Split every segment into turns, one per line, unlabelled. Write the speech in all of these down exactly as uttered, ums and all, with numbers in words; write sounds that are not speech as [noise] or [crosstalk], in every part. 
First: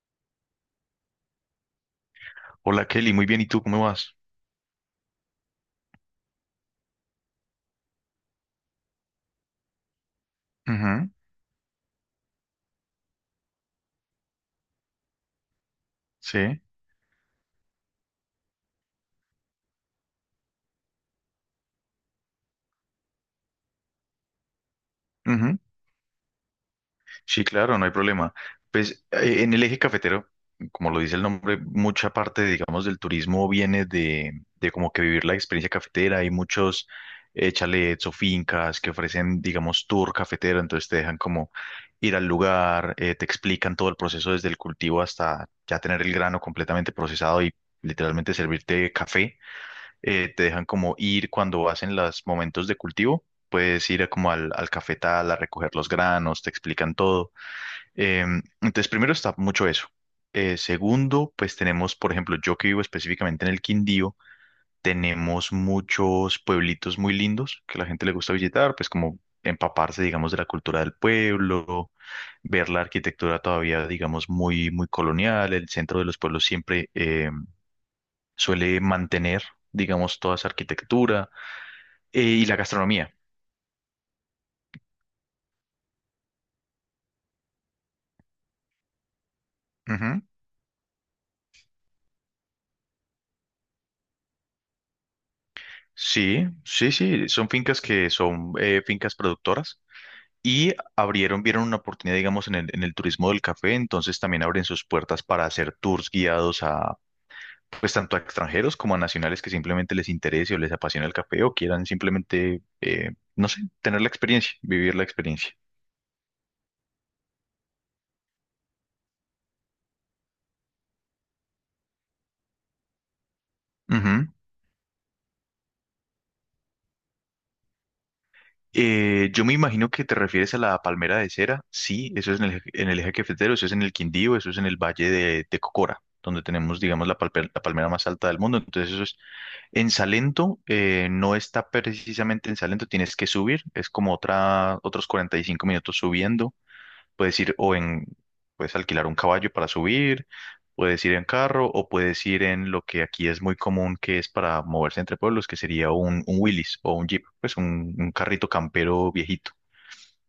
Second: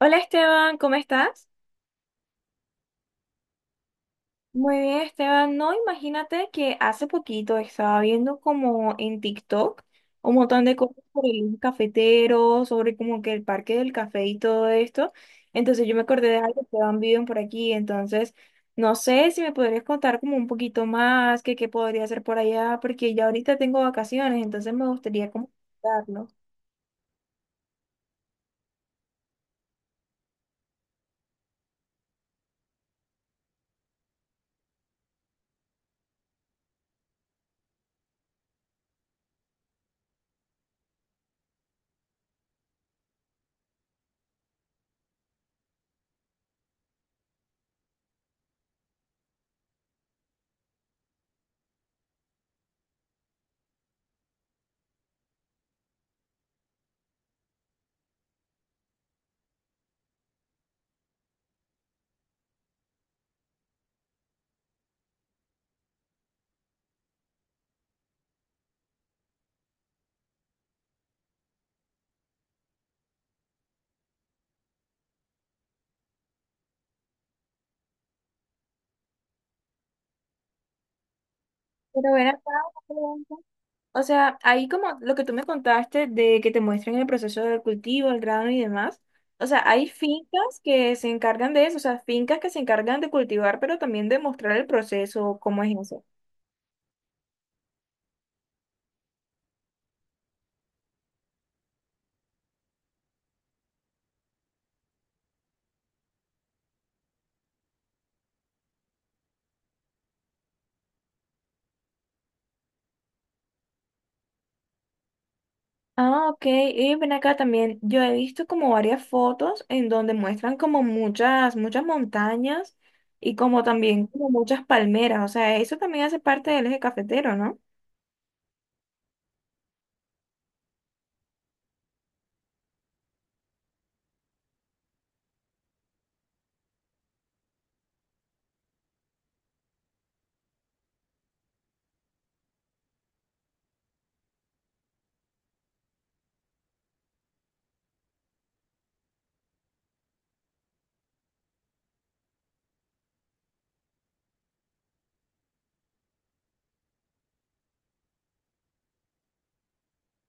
Hola Esteban, ¿cómo estás?
Hola Kelly, muy bien, ¿y tú cómo vas?
Muy bien, Esteban. No, imagínate que hace poquito estaba viendo como en TikTok un montón de cosas
Ujú.
sobre el cafetero, sobre como que el parque del café y todo esto. Entonces yo me acordé de
Sí.
algo que van viven por aquí. Entonces, no sé si me podrías contar como un poquito más, que qué podría hacer por allá, porque ya ahorita tengo vacaciones, entonces me gustaría como
Ujú.
contarlo.
Sí, claro, no hay problema. Pues eh, en el eje cafetero, como lo dice el nombre, mucha parte, digamos, del turismo viene de, de como que vivir la experiencia cafetera. Hay muchos eh, chalets o fincas que ofrecen, digamos, tour cafetero, entonces te dejan como ir al lugar, eh, te explican todo el proceso desde el cultivo hasta ya tener el grano completamente procesado y literalmente servirte café. eh, te dejan como ir cuando hacen los momentos de cultivo, puedes ir a como al, al cafetal a recoger los granos, te explican todo. Em, entonces, primero está mucho eso. Eh, segundo, pues tenemos, por ejemplo, yo que vivo específicamente en el Quindío, tenemos muchos pueblitos muy lindos que a la gente le gusta visitar, pues como empaparse, digamos, de la cultura del pueblo, ver la arquitectura todavía, digamos, muy, muy colonial. El centro de los pueblos siempre em, suele mantener, digamos, toda esa arquitectura
Pero
eh,
ven acá.
y la gastronomía.
O sea, ahí como lo que tú me contaste de que te muestran el proceso del cultivo, el grano y demás. O sea, hay
Ujú.
fincas que se encargan de eso, o sea, fincas que se encargan de cultivar, pero también de mostrar el proceso, cómo es eso.
Sí, sí, sí, son fincas que son eh, fincas productoras y abrieron, vieron una oportunidad, digamos, en el, en el turismo del café, entonces también abren sus puertas para hacer tours guiados a, pues, tanto a extranjeros como a nacionales que simplemente les interese o les apasiona el café o quieran simplemente, eh, no sé, tener la experiencia, vivir la experiencia.
Ah, ok. Y ven acá también. Yo he visto como varias fotos en donde muestran como muchas, muchas montañas y como también como
Ujú.
muchas palmeras. O sea, eso también hace parte del eje cafetero, ¿no?
Eh, yo me imagino que te refieres a la palmera de cera. Sí, eso es en el, eje- en el eje cafetero, eso es en el Quindío, eso es en el Valle de, de Cocora, donde tenemos, digamos, la, palpe- la palmera más alta del mundo. Entonces, eso es en Salento, eh, no está precisamente en Salento, tienes que subir, es como otra, otros cuarenta y cinco minutos subiendo. Puedes ir o en, puedes alquilar un caballo para subir, puedes ir en carro o puedes ir en lo que aquí es muy común, que es para moverse entre pueblos, que sería un, un Willys o un Jeep, pues un, un carrito campero viejito.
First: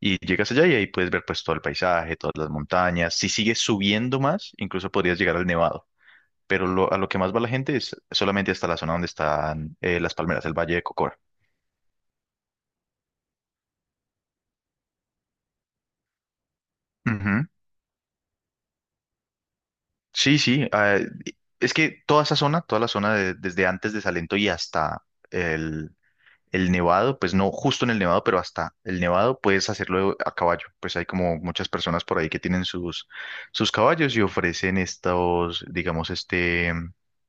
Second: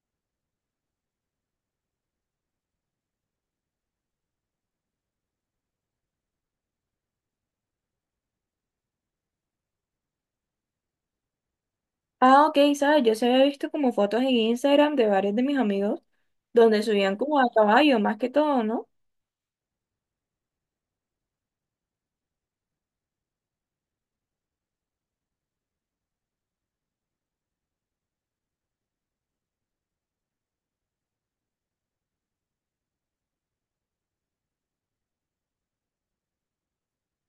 Y llegas allá y ahí puedes ver pues todo el paisaje, todas las montañas. Si sigues subiendo más, incluso podrías llegar al Nevado. Pero lo- a lo que más va la gente es solamente hasta la zona donde están eh, las palmeras, el Valle de Cocora.
Ah, ok, sabes, yo se había visto como fotos en Instagram de varios de mis amigos donde subían como
Ujú.
a caballo, más que todo, ¿no?
Sí, sí. Ah, es que toda esa zona, toda la zona de- desde antes de Salento y hasta el, el nevado, pues no justo en el nevado, pero hasta el nevado puedes hacerlo a caballo. Pues hay como muchas personas por ahí que tienen sus, sus caballos y ofrecen estos, digamos, este,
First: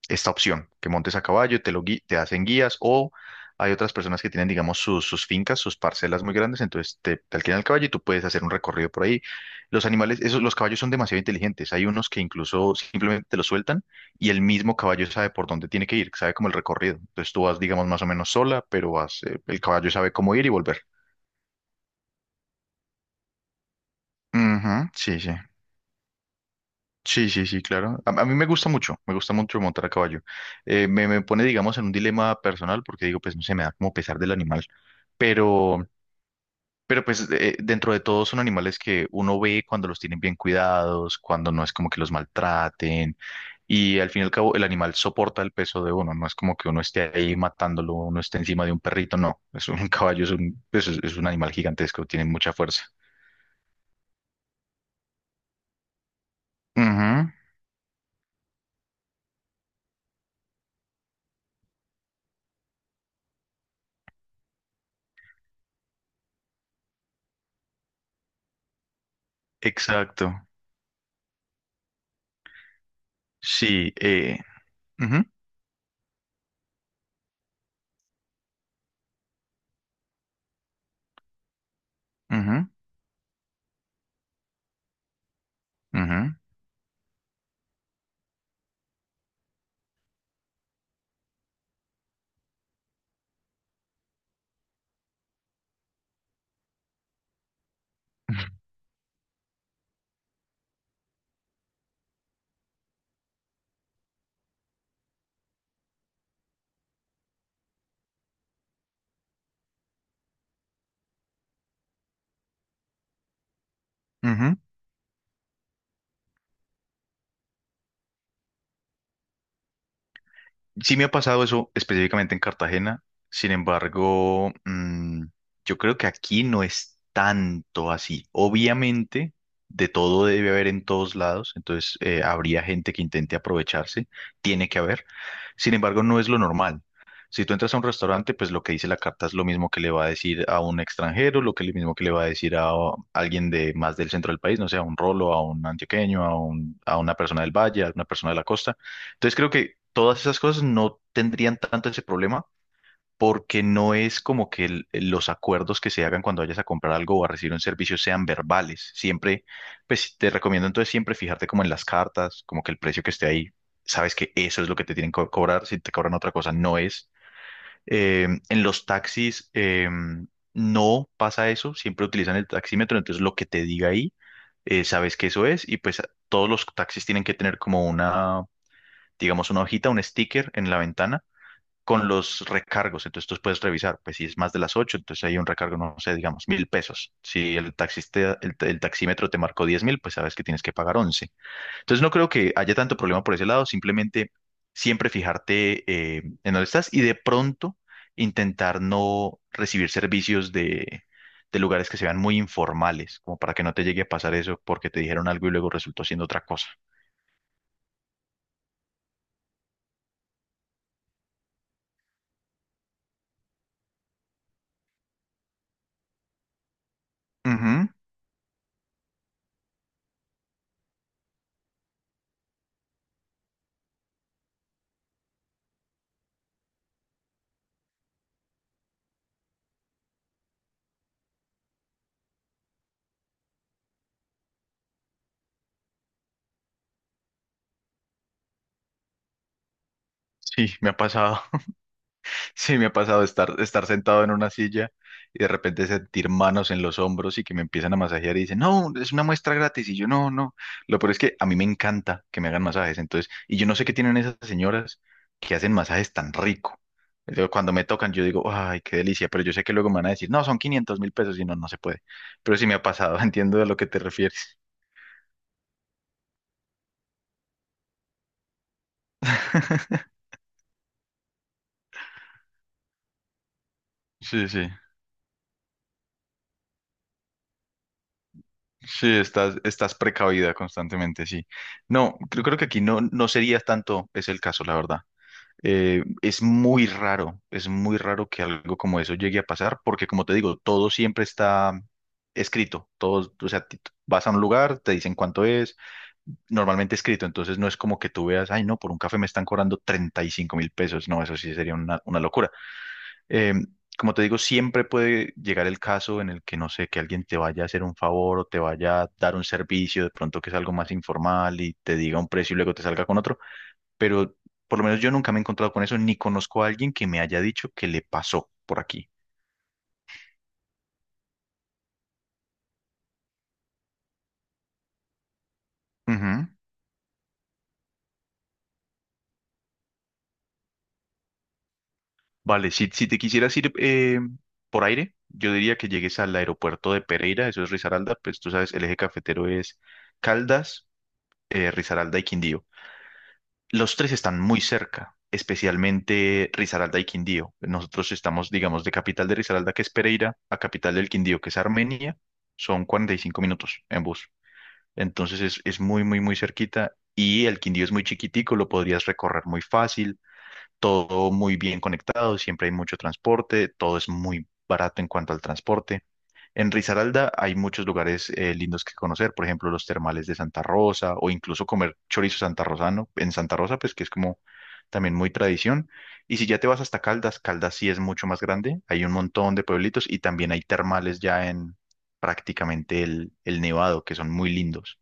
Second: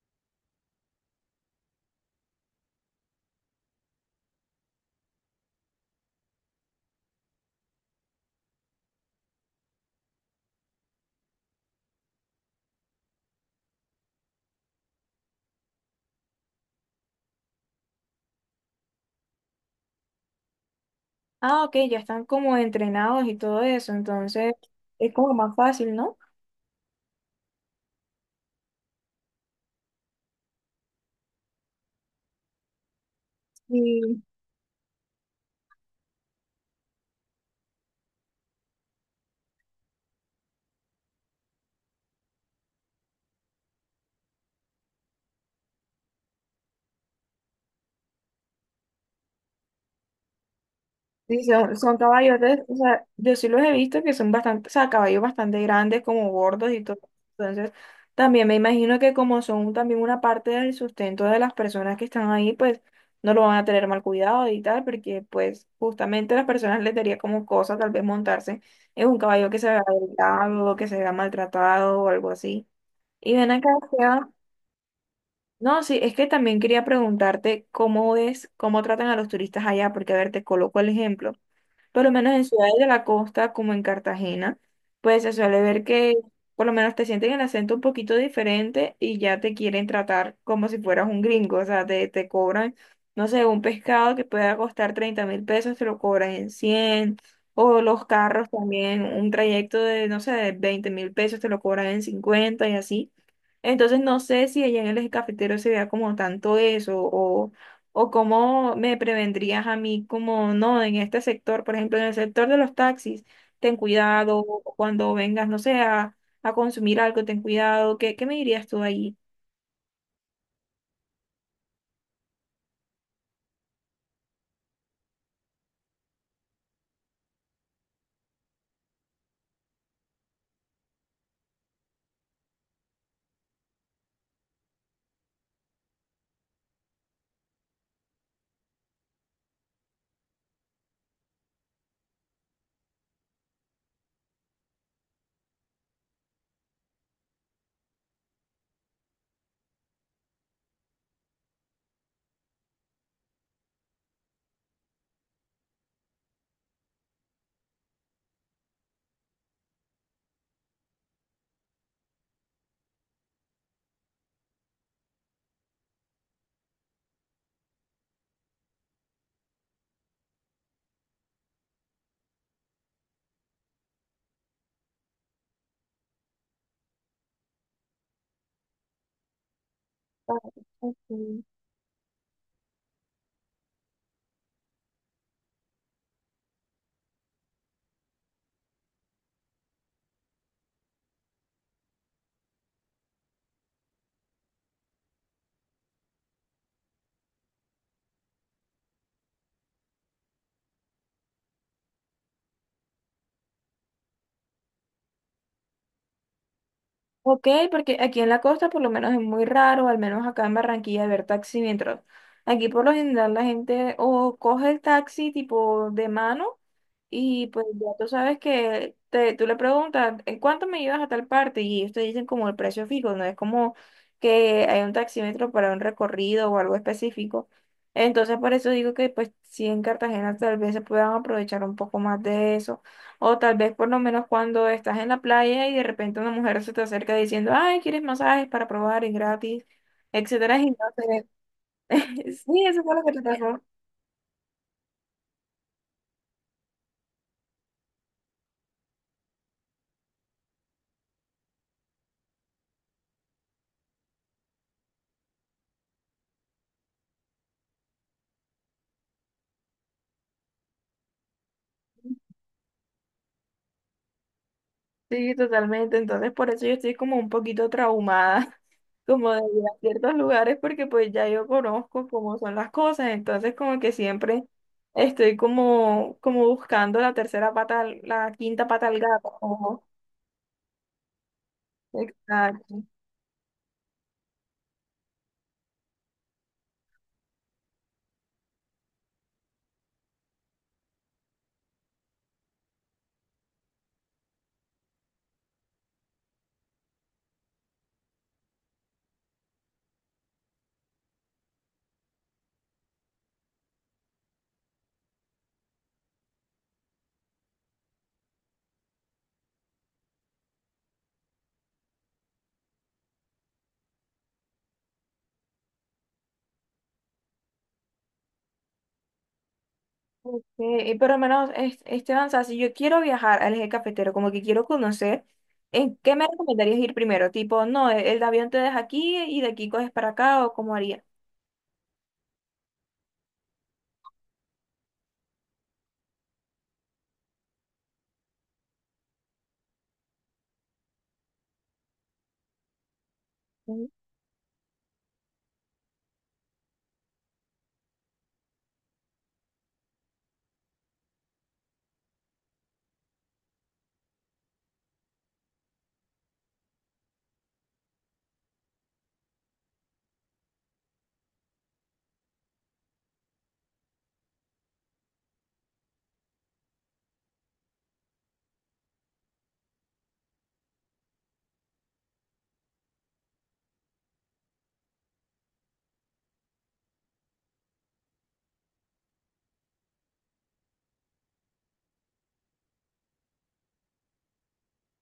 esta opción, que montes a caballo, te lo gui- te hacen guías o hay otras personas que tienen, digamos, sus, sus fincas, sus parcelas muy grandes, entonces te, te alquilan el caballo y tú puedes hacer un recorrido por ahí. Los animales, esos, los caballos son demasiado inteligentes. Hay unos que incluso simplemente te los sueltan y el mismo caballo sabe por dónde tiene que ir, sabe como el recorrido. Entonces tú vas, digamos, más o menos sola, pero vas, eh, el caballo sabe cómo ir y volver.
Ah, ok, ya están como entrenados y todo eso, entonces
Ujú,
es
sí,
como
sí.
más fácil, ¿no?
Sí, sí, sí, claro. A, a mí me gusta mucho, me gusta mucho montar a caballo. Eh, me, me pone, digamos, en un dilema personal porque digo, pues no sé, me da como pesar
Sí.
del animal. Pero, Pero pues eh, dentro de todo son animales que uno ve cuando los tienen bien cuidados, cuando no es como que los maltraten y al fin y al cabo el animal soporta el peso de uno, no es como que uno esté ahí matándolo, uno esté encima de un perrito, no, es un [laughs] caballo, es un, pues, es, es un
Sí,
animal
son, son
gigantesco, tiene
caballos
mucha
de, o
fuerza.
sea, yo sí los he visto que son bastante, o sea, caballos bastante grandes, como gordos y todo.
Ujú.
Entonces, también me imagino que como son también una parte del sustento de las personas que están ahí, pues no lo van a tener mal cuidado y tal, porque pues justamente a las personas les daría como cosa tal vez montarse en un caballo que se vea
Exacto.
delgado, que se vea maltratado o algo así. Y ven acá,
Sí.
Esteban,
Eh, ujú,
no, sí, es que también quería preguntarte cómo es, cómo tratan a los turistas allá, porque a ver, te coloco el ejemplo. Por lo menos en
ujú,
ciudades de la costa, como en Cartagena, pues se suele ver que
ujú,
por lo menos te sienten el acento un poquito diferente y ya te quieren tratar como si fueras un gringo. O sea, te, te cobran, no sé, un pescado que pueda costar treinta mil pesos, te lo cobran en cien. O los carros también, un trayecto de, no sé, de veinte mil pesos, te lo cobran en cincuenta y así. Entonces no sé si allá en el eje cafetero se vea como tanto eso o cómo me prevendrías a mí como, no, en este sector, por ejemplo, en el sector de los taxis, ten cuidado,
ujú.
o cuando vengas, no sé, a, a consumir algo, ten cuidado, ¿qué, qué me dirías tú ahí?
Sí, me ha pasado eso específicamente en Cartagena, sin embargo, mm, yo creo que aquí no es tanto así. Obviamente, de todo debe haber en todos lados, entonces eh, habría gente que intente aprovecharse, tiene que haber. Sin embargo, no es lo normal. Si tú entras a un restaurante, pues lo que dice la carta es lo mismo que le va a decir a un extranjero, lo que lo mismo que le va a decir a alguien de más del centro del país, no sé, a un rolo, a un antioqueño, a un- a una persona del valle, a una persona de la costa. Entonces creo que todas esas cosas no tendrían tanto ese problema porque no es como que el- los acuerdos que se hagan cuando vayas a comprar algo o a recibir un servicio sean verbales. Siempre, pues te recomiendo entonces siempre fijarte como en las cartas, como que el precio que esté ahí, sabes que eso es lo que te tienen que cobrar, si te cobran otra cosa no es. Eh, en los taxis eh, no pasa eso, siempre utilizan el taxímetro, entonces lo que te diga ahí, eh, sabes que eso es y pues todos los taxis tienen que tener como una digamos, una hojita, un
Ah,
sticker en la ventana
ok,
con los recargos. Entonces tú puedes revisar, pues si es más de las ocho entonces hay un recargo, no sé, digamos, mil pesos. Si el taxista, el, el taxímetro te marcó diez mil, pues sabes que tienes que pagar once. Entonces no creo que haya tanto problema por ese lado, simplemente siempre fijarte eh, en dónde estás y de pronto intentar no recibir servicios de... de lugares que se vean muy informales, como para que no te llegue a pasar eso porque te dijeron algo y luego resultó siendo otra cosa.
ok, porque aquí en la costa por lo menos es muy raro, al menos acá en Barranquilla, ver taxi mientras. Aquí por lo general la gente o coge el taxi tipo de mano. Y pues ya
Ujú.
tú sabes que te, tú le preguntas, ¿en cuánto me llevas a tal parte? Y ellos te dicen como el precio fijo, no es como que hay un taxímetro para un recorrido o algo específico. Entonces por eso digo que pues sí en Cartagena tal vez se puedan aprovechar un poco más de eso. O tal vez por lo menos cuando estás en la playa y de repente una mujer se te acerca diciendo, ay, ¿quieres masajes para probar? Es gratis, etcétera. Y
Sí,
no
me ha
sé.
pasado.
[laughs] Sí,
Sí,
eso
me ha
fue lo que te
pasado estar,
pasó.
estar sentado en una silla y de repente sentir manos en los hombros y que me empiezan a masajear y dicen, no, es una muestra gratis. Y yo, no, no. Lo peor es que a mí me encanta que me hagan masajes. Entonces, y yo no sé qué tienen esas señoras que hacen masajes tan rico. Yo, Cuando me tocan, yo digo, ay, qué delicia. Pero yo sé que luego me van a decir, no, son quinientos mil pesos y no, no se puede. Pero sí me ha pasado, [laughs] entiendo de lo que te refieres.
Sí, totalmente. Entonces, por eso yo estoy como un poquito traumada, [laughs] como de ir a
[laughs]
ciertos lugares, porque pues ya yo conozco cómo son las cosas. Entonces, como que siempre
Sí, sí.
estoy como, como buscando la tercera pata, al- la quinta pata al
Sí,
gato.
estás,
Ojo.
estás precavida constantemente, sí. No, creo, creo que aquí
Exacto.
no, no sería tanto es el caso, la verdad. Eh, es muy raro, es muy raro que algo como eso llegue a pasar, porque como te digo, todo siempre está escrito. Todo, o sea, ti- vas a un lugar, te dicen cuánto es, normalmente escrito, entonces no es como que tú veas, ay, no, por un café me están cobrando treinta y cinco mil pesos. No, eso sí sería una, una locura. Eh, Como te digo, siempre puede llegar el caso en el que, no sé, que alguien te vaya a hacer un favor o te vaya a dar un servicio, de pronto que es algo más informal y te diga un precio y luego te salga con otro, pero por lo menos yo nunca me he encontrado con eso, ni conozco a alguien que me haya dicho que le pasó por aquí.
Ok, y por lo menos, es- Esteban, o sea, si yo quiero viajar al eje cafetero, como que quiero conocer, ¿en qué me
Ujú.
recomendarías ir primero? Tipo, no, el el avión te deja aquí y de aquí coges para acá, o cómo haría.
Vale, si, si te quisieras ir eh, por aire, yo diría que llegues al aeropuerto de Pereira, eso es Risaralda, pues tú sabes, el eje cafetero es Caldas, eh, Risaralda y Quindío. Los tres están muy cerca, especialmente Risaralda y Quindío. Nosotros estamos, digamos, de capital de Risaralda, que es Pereira, a capital del Quindío, que es Armenia, son cuarenta y cinco minutos en bus. Entonces es, es muy, muy, muy cerquita y el Quindío es muy chiquitico, lo podrías recorrer muy fácil, todo muy bien conectado, siempre hay mucho transporte, todo es muy barato en cuanto al transporte. En Risaralda hay muchos lugares eh, lindos que conocer, por ejemplo, los termales de Santa Rosa o incluso comer chorizo santarrosano en Santa Rosa, pues que es como también muy tradición. Y si ya te vas hasta Caldas, Caldas sí es mucho más grande, hay un montón de pueblitos y también hay termales ya en prácticamente el, el Nevado, que son muy lindos.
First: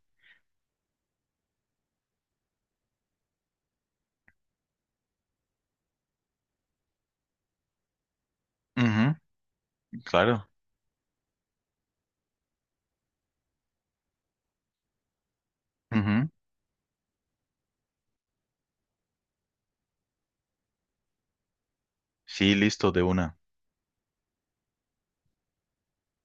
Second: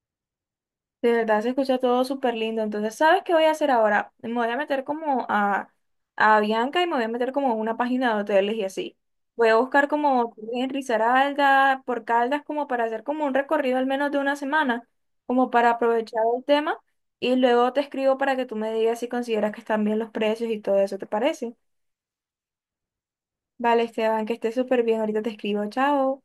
De verdad se escucha todo súper lindo. Entonces, ¿sabes qué voy a hacer ahora? Me voy a meter como a, a Bianca y me voy a meter como a una página de hoteles y así.
Ujú,
Voy a buscar como
claro.
en Risaralda, por Caldas, como para hacer como un recorrido al menos de una semana, como para aprovechar
Ujú.
el tema. Y luego te escribo para que tú me digas si consideras que están bien los precios y todo eso, ¿te parece?
Sí, listo, de una.
Vale, Esteban, que estés súper bien. Ahorita te escribo. Chao.